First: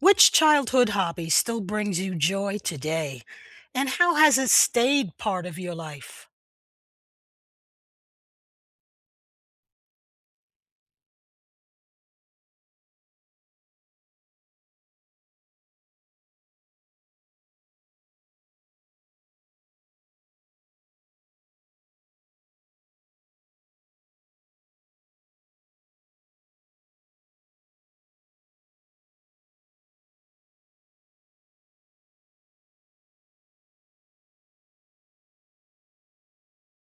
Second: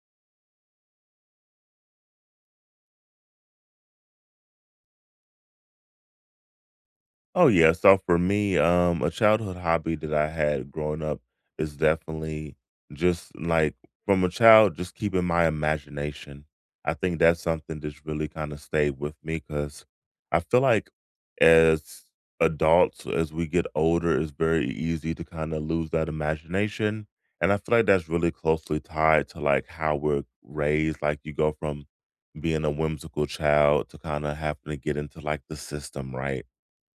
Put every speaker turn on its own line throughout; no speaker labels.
Which childhood hobby still brings you joy today? And how has it stayed part of your life?
Oh yeah, so for me, a childhood hobby that I had growing up is definitely just like from a child, just keeping my imagination. I think that's something that's really kind of stayed with me because I feel like as adults, as we get older, it's very easy to kind of lose that imagination. And I feel like that's really closely tied to like how we're raised. Like you go from being a whimsical child to kind of having to get into like the system, right?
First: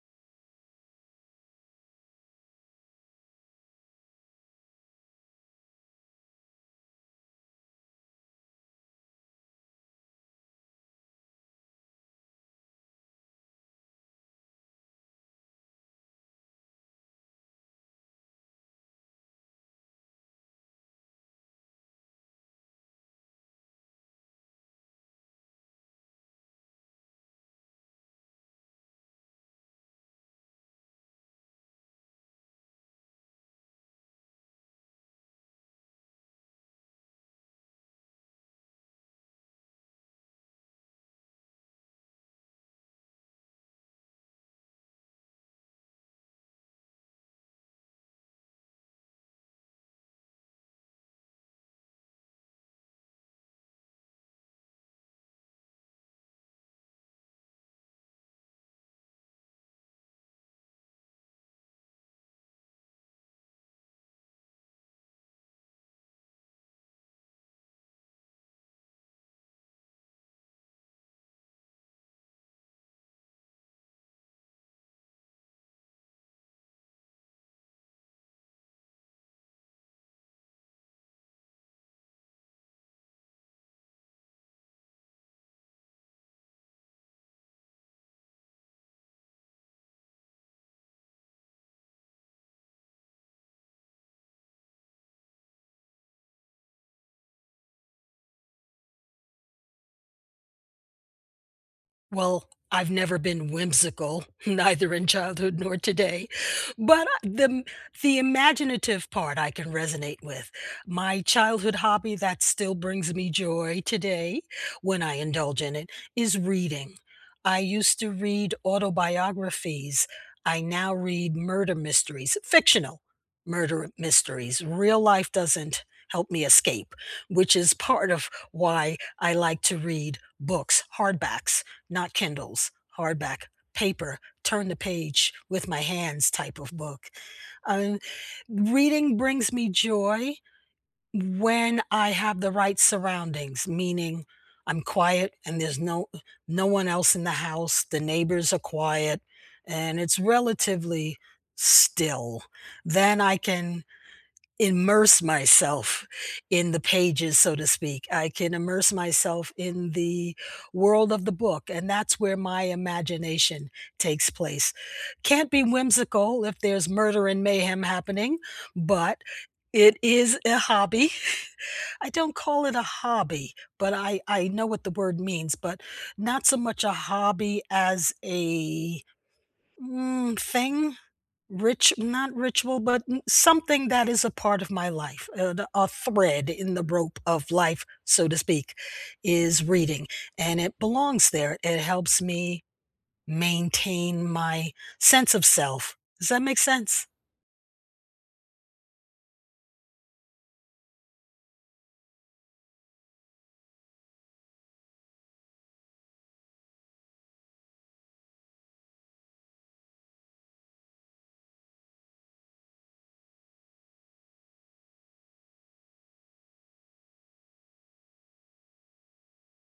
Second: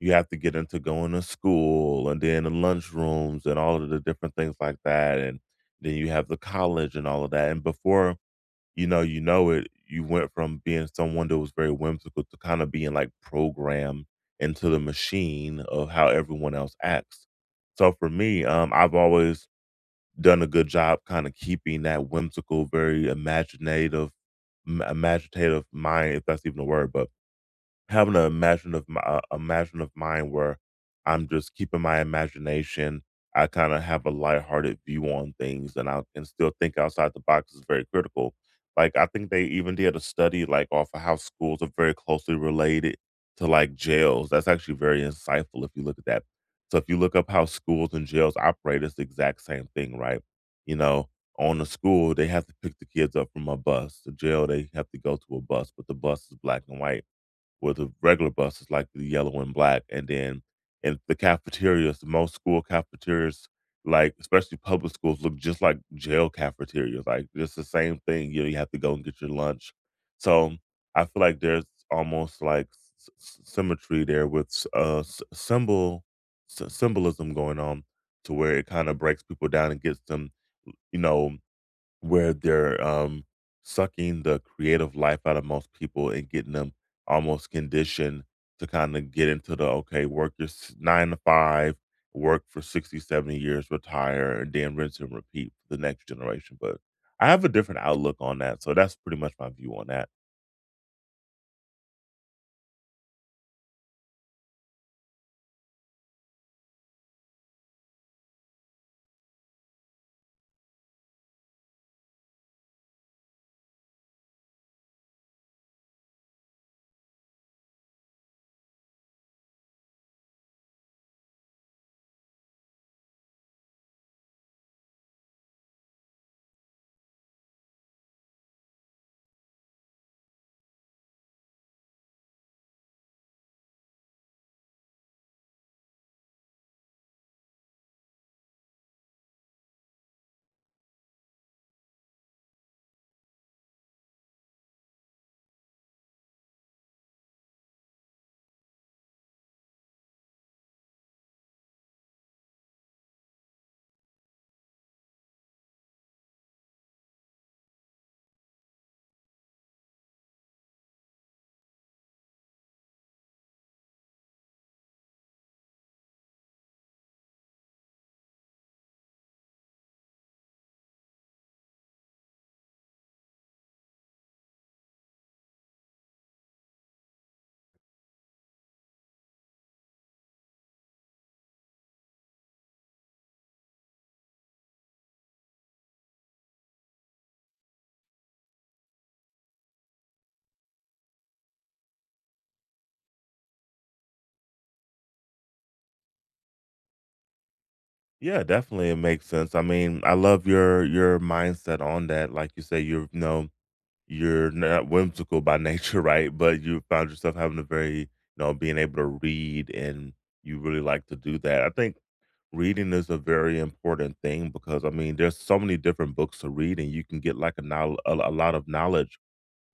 You have to get into going to school and then the lunchrooms and all of the different things like that, and then you have the college and all of that, and before you know it, you went from being someone that was very whimsical to kinda being, like, programmed into the machine of how everyone else acts. So for me, I've always done a good job kinda keeping that whimsical, very imaginative mind, if that's even a word, but having a imaginative mind where I'm just keeping my imagination. I kinda have a lighthearted view on things, and I can still think outside the box is very critical. Like, I think they even did a study, like, off of how schools are very closely related to, like, jails. That's actually very insightful if you look at that. So if you look up how schools and jails operate, it's the exact same thing, right? You know, on the school, they have to pick the kids up from a bus. The jail, they have to go to a bus, but the bus is black and white where the regular bus is like the yellow and black, and then in the cafeterias, most school cafeterias, like especially public schools, look just like jail cafeterias. Like it's the same thing. You know, you have to go and get your lunch. So I feel like there's almost like symmetry there with symbolism going on to where it kind of breaks people down and gets them, you know, where they're, sucking the creative life out of most people and getting them almost conditioned to kinda get into the, "Okay, work your s 9 to 5, work for 60, 70 years, retire, and then rinse and repeat for the next generation," but I have a different outlook on that, so that's pretty much my view on that.
Well, I've never been whimsical, neither in childhood nor today, but the imaginative part I can resonate with. My childhood hobby that still brings me joy today, when I indulge in it, is reading. I used to read autobiographies. I now read murder mysteries, fictional murder mysteries. Real life doesn't help me escape, which is part of why I like to read books, hardbacks, not Kindles, hardback, paper, turn the page with my hands type of book. Um, Reading brings me joy when I have the right surroundings, meaning I'm quiet and there's no one else in the house. The neighbors are quiet and it's relatively still. Then I can immerse myself in the pages, so to speak. I can immerse myself in the world of the book, and that's where my imagination takes place. Can't be whimsical if there's murder and mayhem happening, but it is a hobby. I don't call it a hobby, but I know what the word means, but not so much a hobby as a thing. Rich, not ritual, but n something that is a part of my life, the a thread in the rope of life, so to speak, is reading, and it belongs there. It helps me maintain my sense of self. Does that make sense?
Yeah, definitely, it makes sense. I mean, I love your mindset on that. Like you say, you're, you know, you're not whimsical by nature, right? But you found yourself having a very, you know, being able to read and you really like to do that. I think reading is a very important thing because, I mean, there's so many different books to read and you can get like a lot of knowledge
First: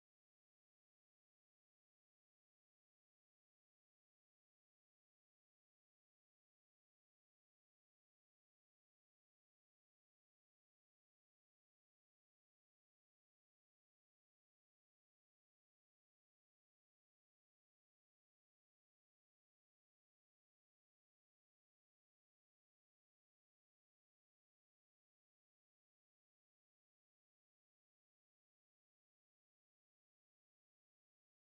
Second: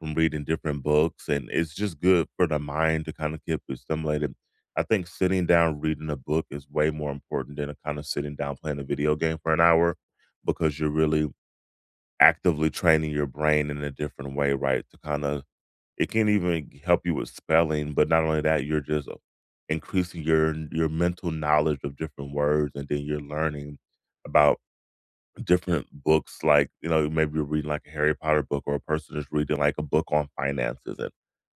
from reading different books, and it's just good for the mind to kind of keep it stimulated. I think sitting down reading a book is way more important than a kind of sitting down playing a video game for an hour because you're really actively training your brain in a different way, right? To kind of, it can even help you with spelling, but not only that, you're just increasing your mental knowledge of different words, and then you're learning about different books. Like, you know, maybe you're reading like a Harry Potter book, or a person is reading like a book on finances and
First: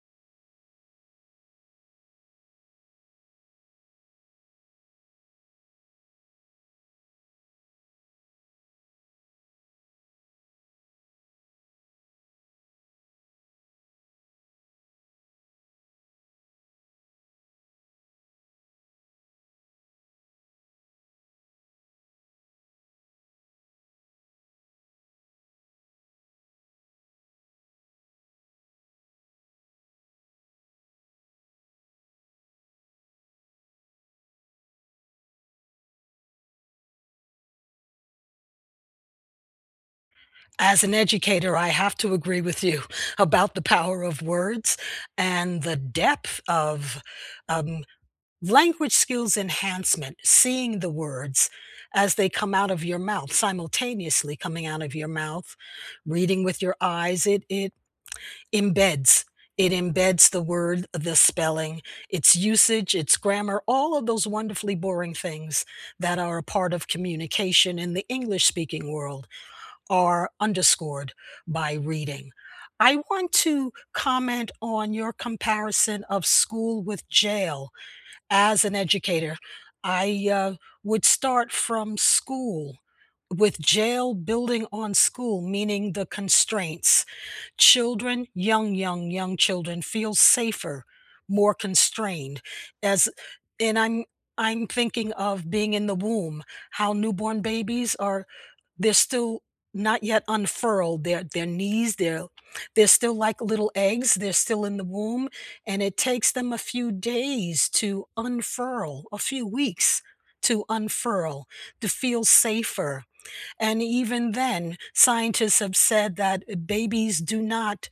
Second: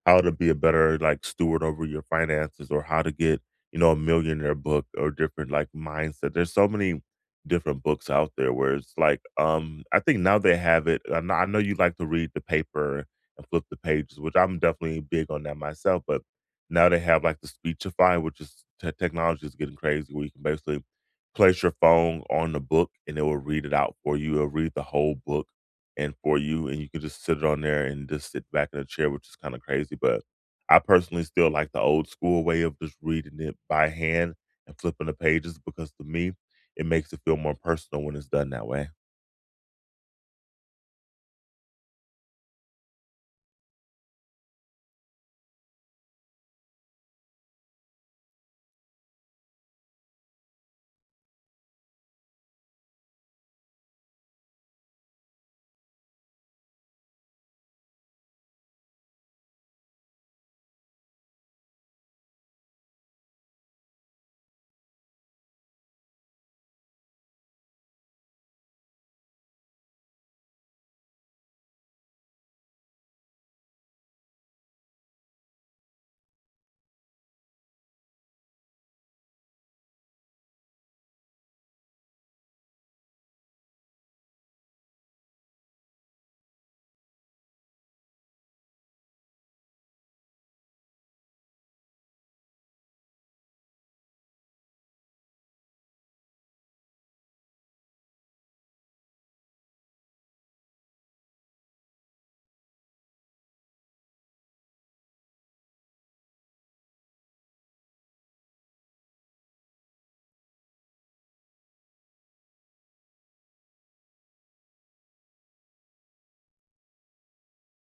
how to be a better like steward over your finances, or how to get, you know, a millionaire book or different like mindset. There's so many different books out there where it's like, I think now they have it. I know you like to read the paper and flip the pages, which I'm definitely big on that myself, but now they have like the Speechify, which is technology is getting crazy where you can basically place your phone on the book and it will read it out for you. It'll read the whole book and for you, and you can just sit it on there and just sit back in a chair, which is kind of crazy. But I personally still like the old school way of just reading it by hand and flipping the pages because, to me, it makes it feel more personal when it's done that way.
As an educator, I have to agree with you about the power of words and the depth of, um language skills enhancement, seeing the words as they come out of your mouth, simultaneously coming out of your mouth, reading with your eyes, it embeds. It embeds the word, the spelling, its usage, its grammar, all of those wonderfully boring things that are a part of communication in the English speaking world are underscored by reading. I want to comment on your comparison of school with jail. As an educator, I, would start from school with jail building on school, meaning the constraints. Children, young children feel safer, more constrained, as, and I'm thinking of being in the womb, how newborn babies are, they're still not yet unfurled, their knees, they're still like little eggs, they're still in the womb, and it takes them a few days to unfurl, a few weeks to unfurl, to feel safer. And even then, scientists have said that babies do not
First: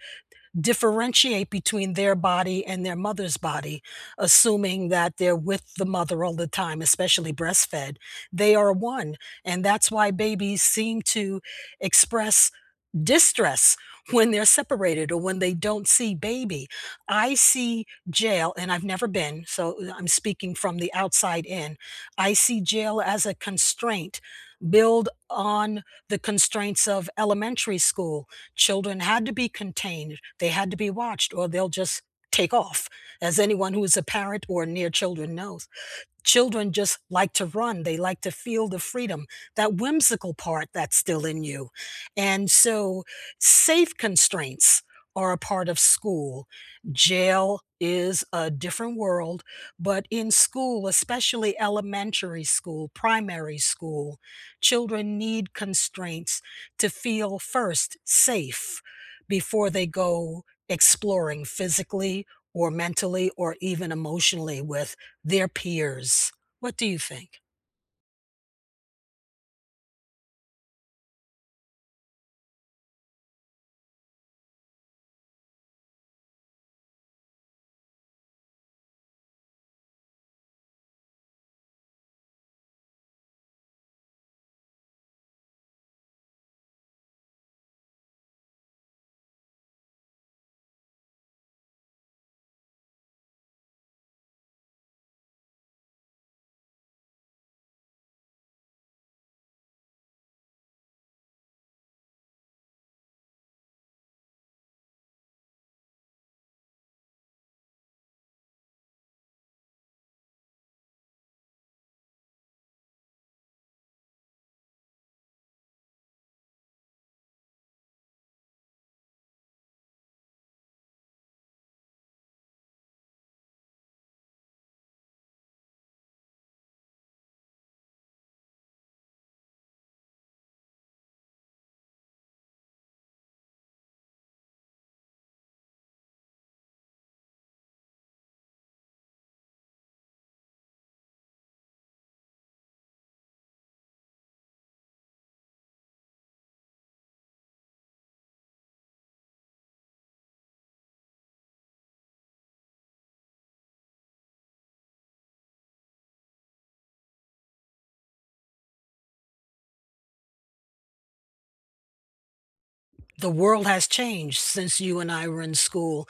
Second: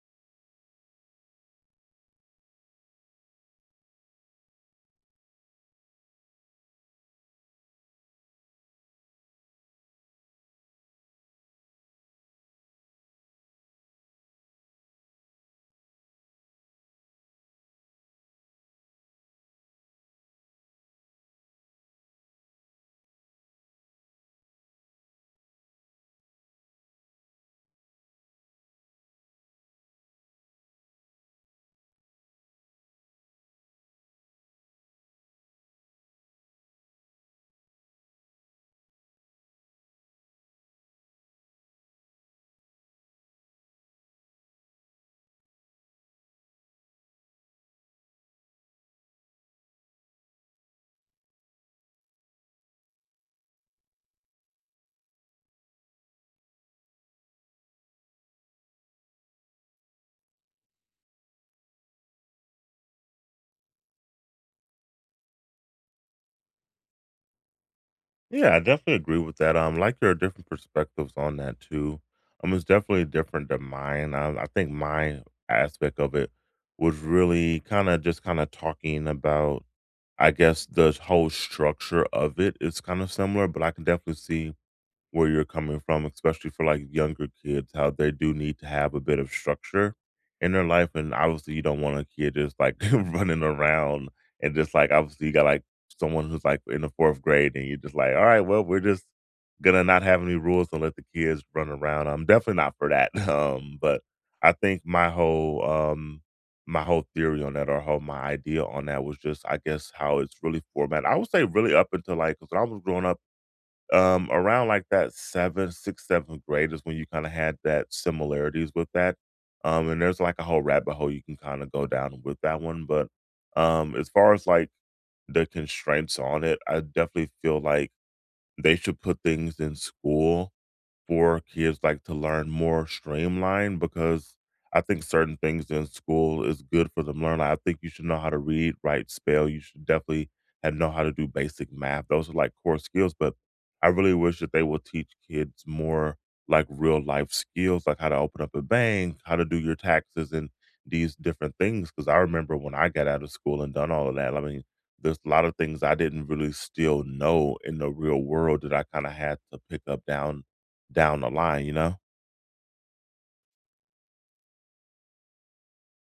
differentiate between their body and their mother's body, assuming that they're with the mother all the time, especially breastfed. They are one. And that's why babies seem to express distress when they're separated or when they don't see baby. I see jail, and I've never been, so I'm speaking from the outside in. I see jail as a constraint. Build on the constraints of elementary school. Children had to be contained, they had to be watched, or they'll just take off, as anyone who is a parent or near children knows, children just like to run, they like to feel the freedom, that whimsical part that's still in you, and so safe constraints are a part of school. Jail is a different world, but in school, especially elementary school, primary school, children need constraints to feel first safe before they go exploring physically or mentally or even emotionally with their peers. What do you think?
Yeah, I definitely agree with that. Like, there are different perspectives on that too. It's definitely different than mine. I think my aspect of it was really kind of just kind of talking about, I guess, the whole structure of it is kind of similar, but I can definitely see where you're coming from, especially for like younger kids, how they do need to have a bit of structure in their life. And obviously, you don't want a kid just like running around and just like, obviously, you got like someone who's like in the fourth grade and you're just like, all right, well, we're just gonna not have any rules and let the kids run around. I'm definitely not for that. But I think my whole theory on that or whole my idea on that was just, I guess, how it's really formatted. I would say really up until like, because when I was growing up, around like that 7th grade is when you kinda had that similarities with that, and there's, like, a whole rabbit hole you can kinda go down with that one, but, as far as, like, the constraints on it, I definitely feel like they should put things in school for kids like to learn more streamlined because I think certain things in school is good for them learn. Like, I think you should know how to read, write, spell. You should definitely have know how to do basic math. Those are like core skills, but I really wish that they will teach kids more like real life skills, like how to open up a bank, how to do your taxes and these different things. Cause I remember when I got out of school and done all of that. I mean, there's a lot of things I didn't really still know in the real world that I kind of had to pick up down the line, you know?
The world has changed since you and I were in school.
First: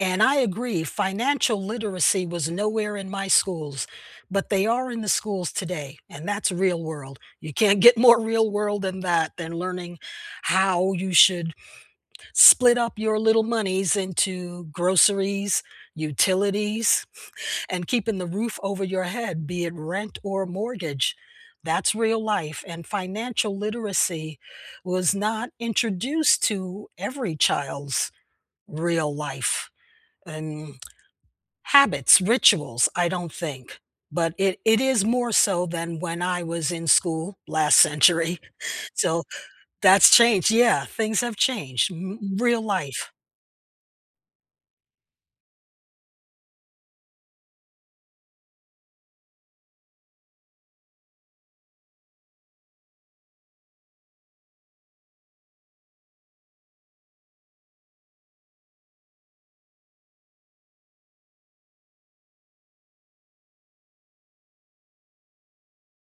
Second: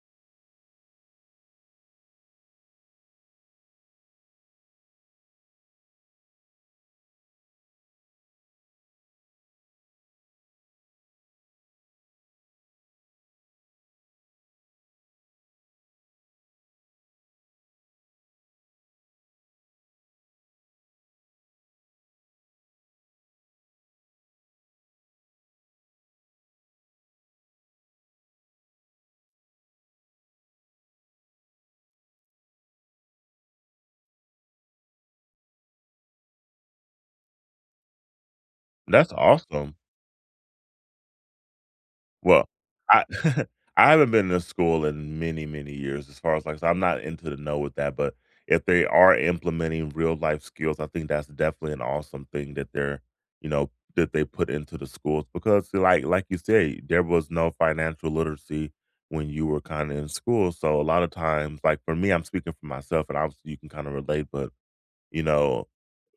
And I agree, financial literacy was nowhere in my schools, but they are in the schools today. And that's real world. You can't get more real world than that, than learning how you should split up your little monies into groceries, utilities, and keeping the roof over your head, be it rent or mortgage. That's real life. And financial literacy was not introduced to every child's real life and habits, rituals, I don't think. But it is more so than when I was in school last century.
That's
So
awesome.
that's changed. Yeah, things have changed.
Well,
Real
I
life.
I haven't been to school in many, many years as far as, like, so I'm not into the know with that, but if they are implementing real life skills, I think that's definitely an awesome thing that they're, you know, that they put into the schools because, like you say, there was no financial literacy when you were kinda in school, so a lot of times, like, for me, I'm speaking for myself, and obviously you can kinda relate, but, you know,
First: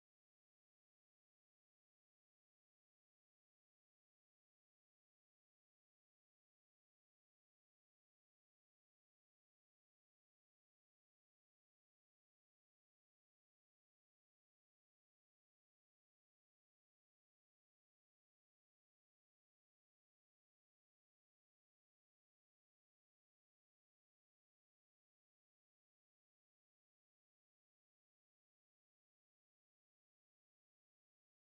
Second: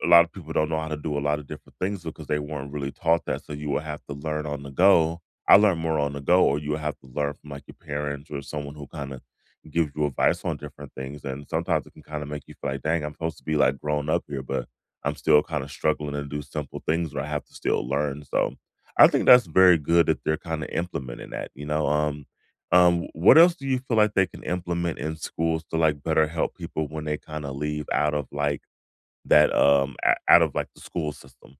a lot of people don't know how to do a lot of different things because they weren't really taught that, so you will have to learn on the go. I learned more on the go, or you will have to learn from, like, your parents or someone who kinda gives you advice on different things, and sometimes it can kinda make you feel like, "Dang, I'm supposed to be, like, grown up here, but I'm still kinda struggling to do simple things where I have to still learn," so I think that's very good that they're kinda implementing that, you know, what else do you feel like they can implement in schools to, like, better help people when they kinda leave out of, like that, o out of, like, the school system.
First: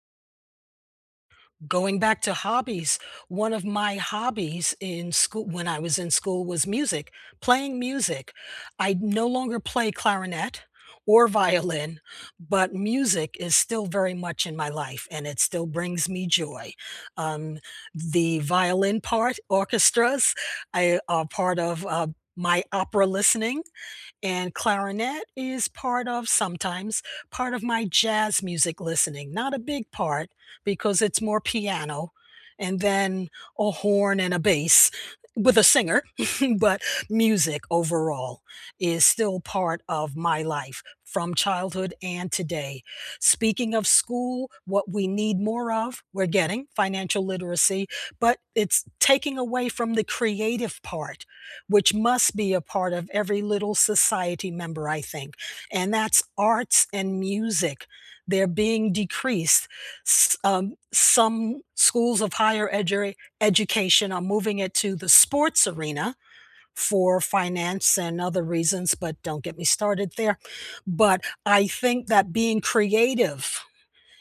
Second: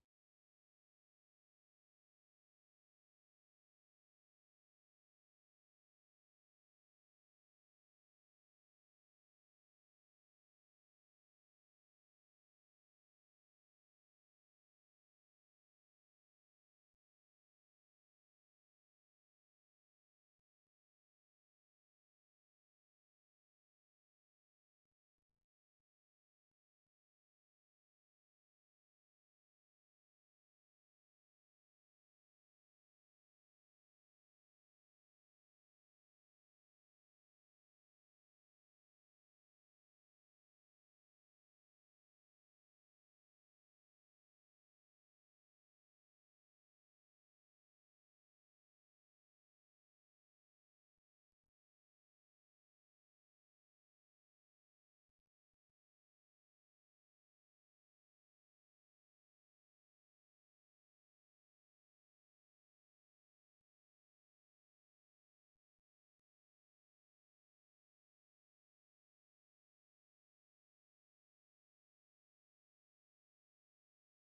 Going back to hobbies, one of my hobbies in school when I was in school was music, playing music. I no longer play clarinet or violin, but music is still very much in my life and it still brings me joy. Um, the violin part, orchestras, I are part of my opera listening. And clarinet is part of sometimes part of my jazz music listening, not a big part because it's more piano and then a horn and a bass with a singer, but music overall is still part of my life from childhood and today. Speaking of school, what we need more of, we're getting financial literacy, but it's taking away from the creative part, which must be a part of every little society member, I think, and that's arts and music. They're being decreased. Some schools of higher education are moving it to the sports arena for finance and other reasons, but don't get me started there. But I think that being creative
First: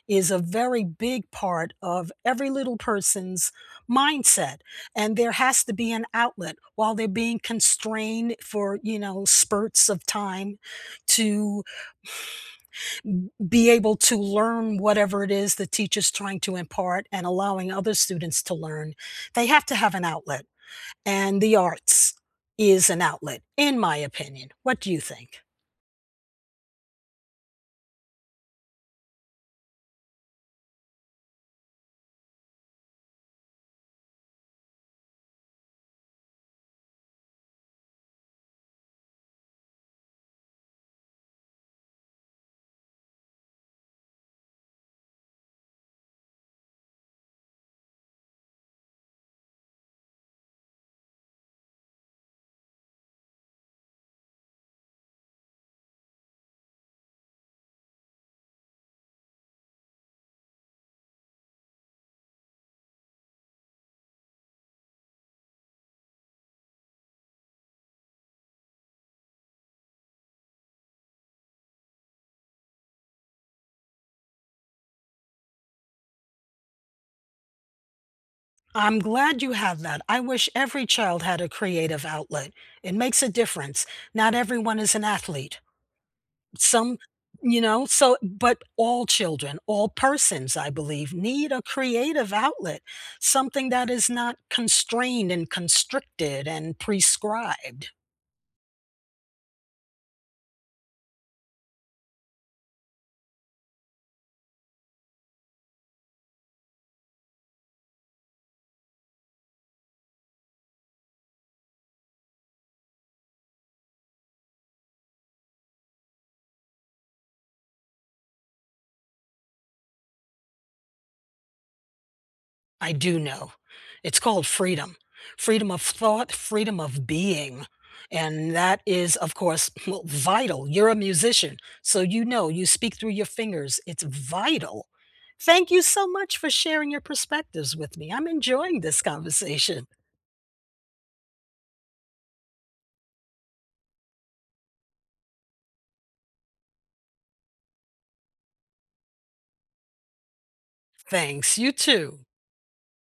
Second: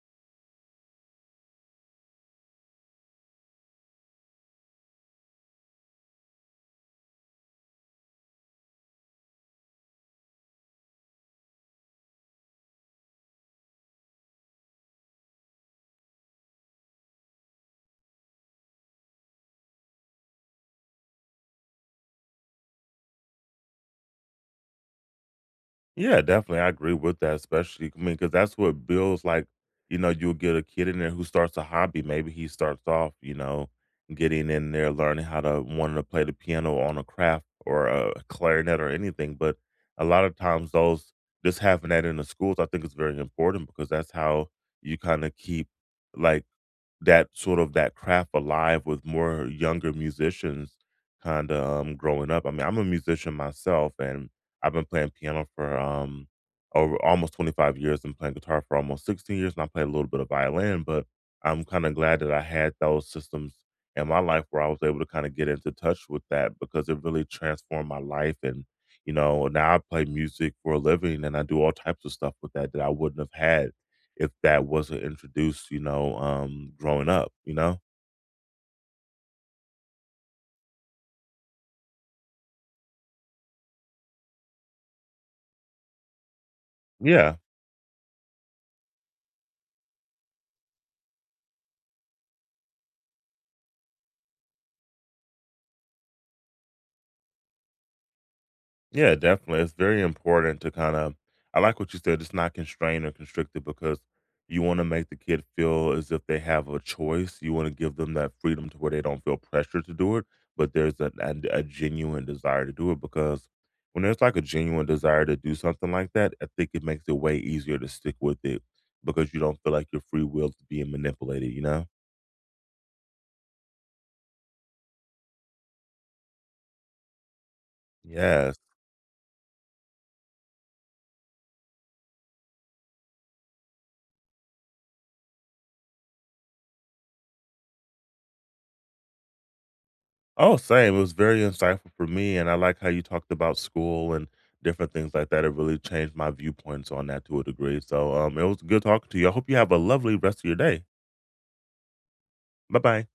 is a very big part of every little person's mindset, and there has to be an outlet while they're being constrained for, you know, spurts of time to be able to learn whatever it is the teacher's trying to impart and allowing other students to learn. They have to have an outlet, and the arts is an outlet, in my opinion. What do you think?
Yeah, definitely, I agree with that, especially, I mean, because that's what builds, like, you know, you'll get a kid in there who starts a hobby, maybe he starts off, you know, getting in there, learning how to wanting to play the piano on a craft or a clarinet or anything, but a lot of times those, just having that in the schools, I think is very important because that's how you kinda keep, like, that sort of that craft alive with more younger musicians kinda, growing up. I mean, I'm a musician myself, and I've been playing piano for, over almost 25 years, and playing guitar for almost 16 years, and I play a little bit of violin, but I'm kinda glad that I had those systems in my life where I was able to kinda get into touch with that because it really transformed my life and, you know, now I play music for a living, and I do all types of stuff with that that I wouldn't have had if that wasn't introduced, you know, growing up, you know?
I'm glad you have that. I wish every child had a creative outlet. It makes a difference. Not everyone is an athlete. Some,
Yeah.
you know, so, but all children, all persons, I believe, need a creative outlet, something that is not constrained and constricted and prescribed.
Yeah, definitely. It's very important to kind of, I like what you said, it's not constrained or constricted because you want to make the kid feel as if they have a choice. You want to give them that freedom to where they don't feel pressure to do it, but there's a genuine desire to do it because when there's like a genuine desire to do something like that, I think it makes it way easier to stick with it because you don't feel like your free will is being manipulated, you know?
I do know. It's called freedom. Freedom of thought, freedom of being.
Yeah.
And that is, of course, well, vital. You're a musician, so you know, you speak through your fingers. It's vital. Thank you so much for sharing your perspectives with me. I'm enjoying this conversation.
Oh, same. It was very insightful for me, and I like how you talked about school and different things like that. It really changed my viewpoints on that to a degree. So, it was good talking to you. I hope you have a lovely rest of your day.
Thanks. You too.
Bye bye.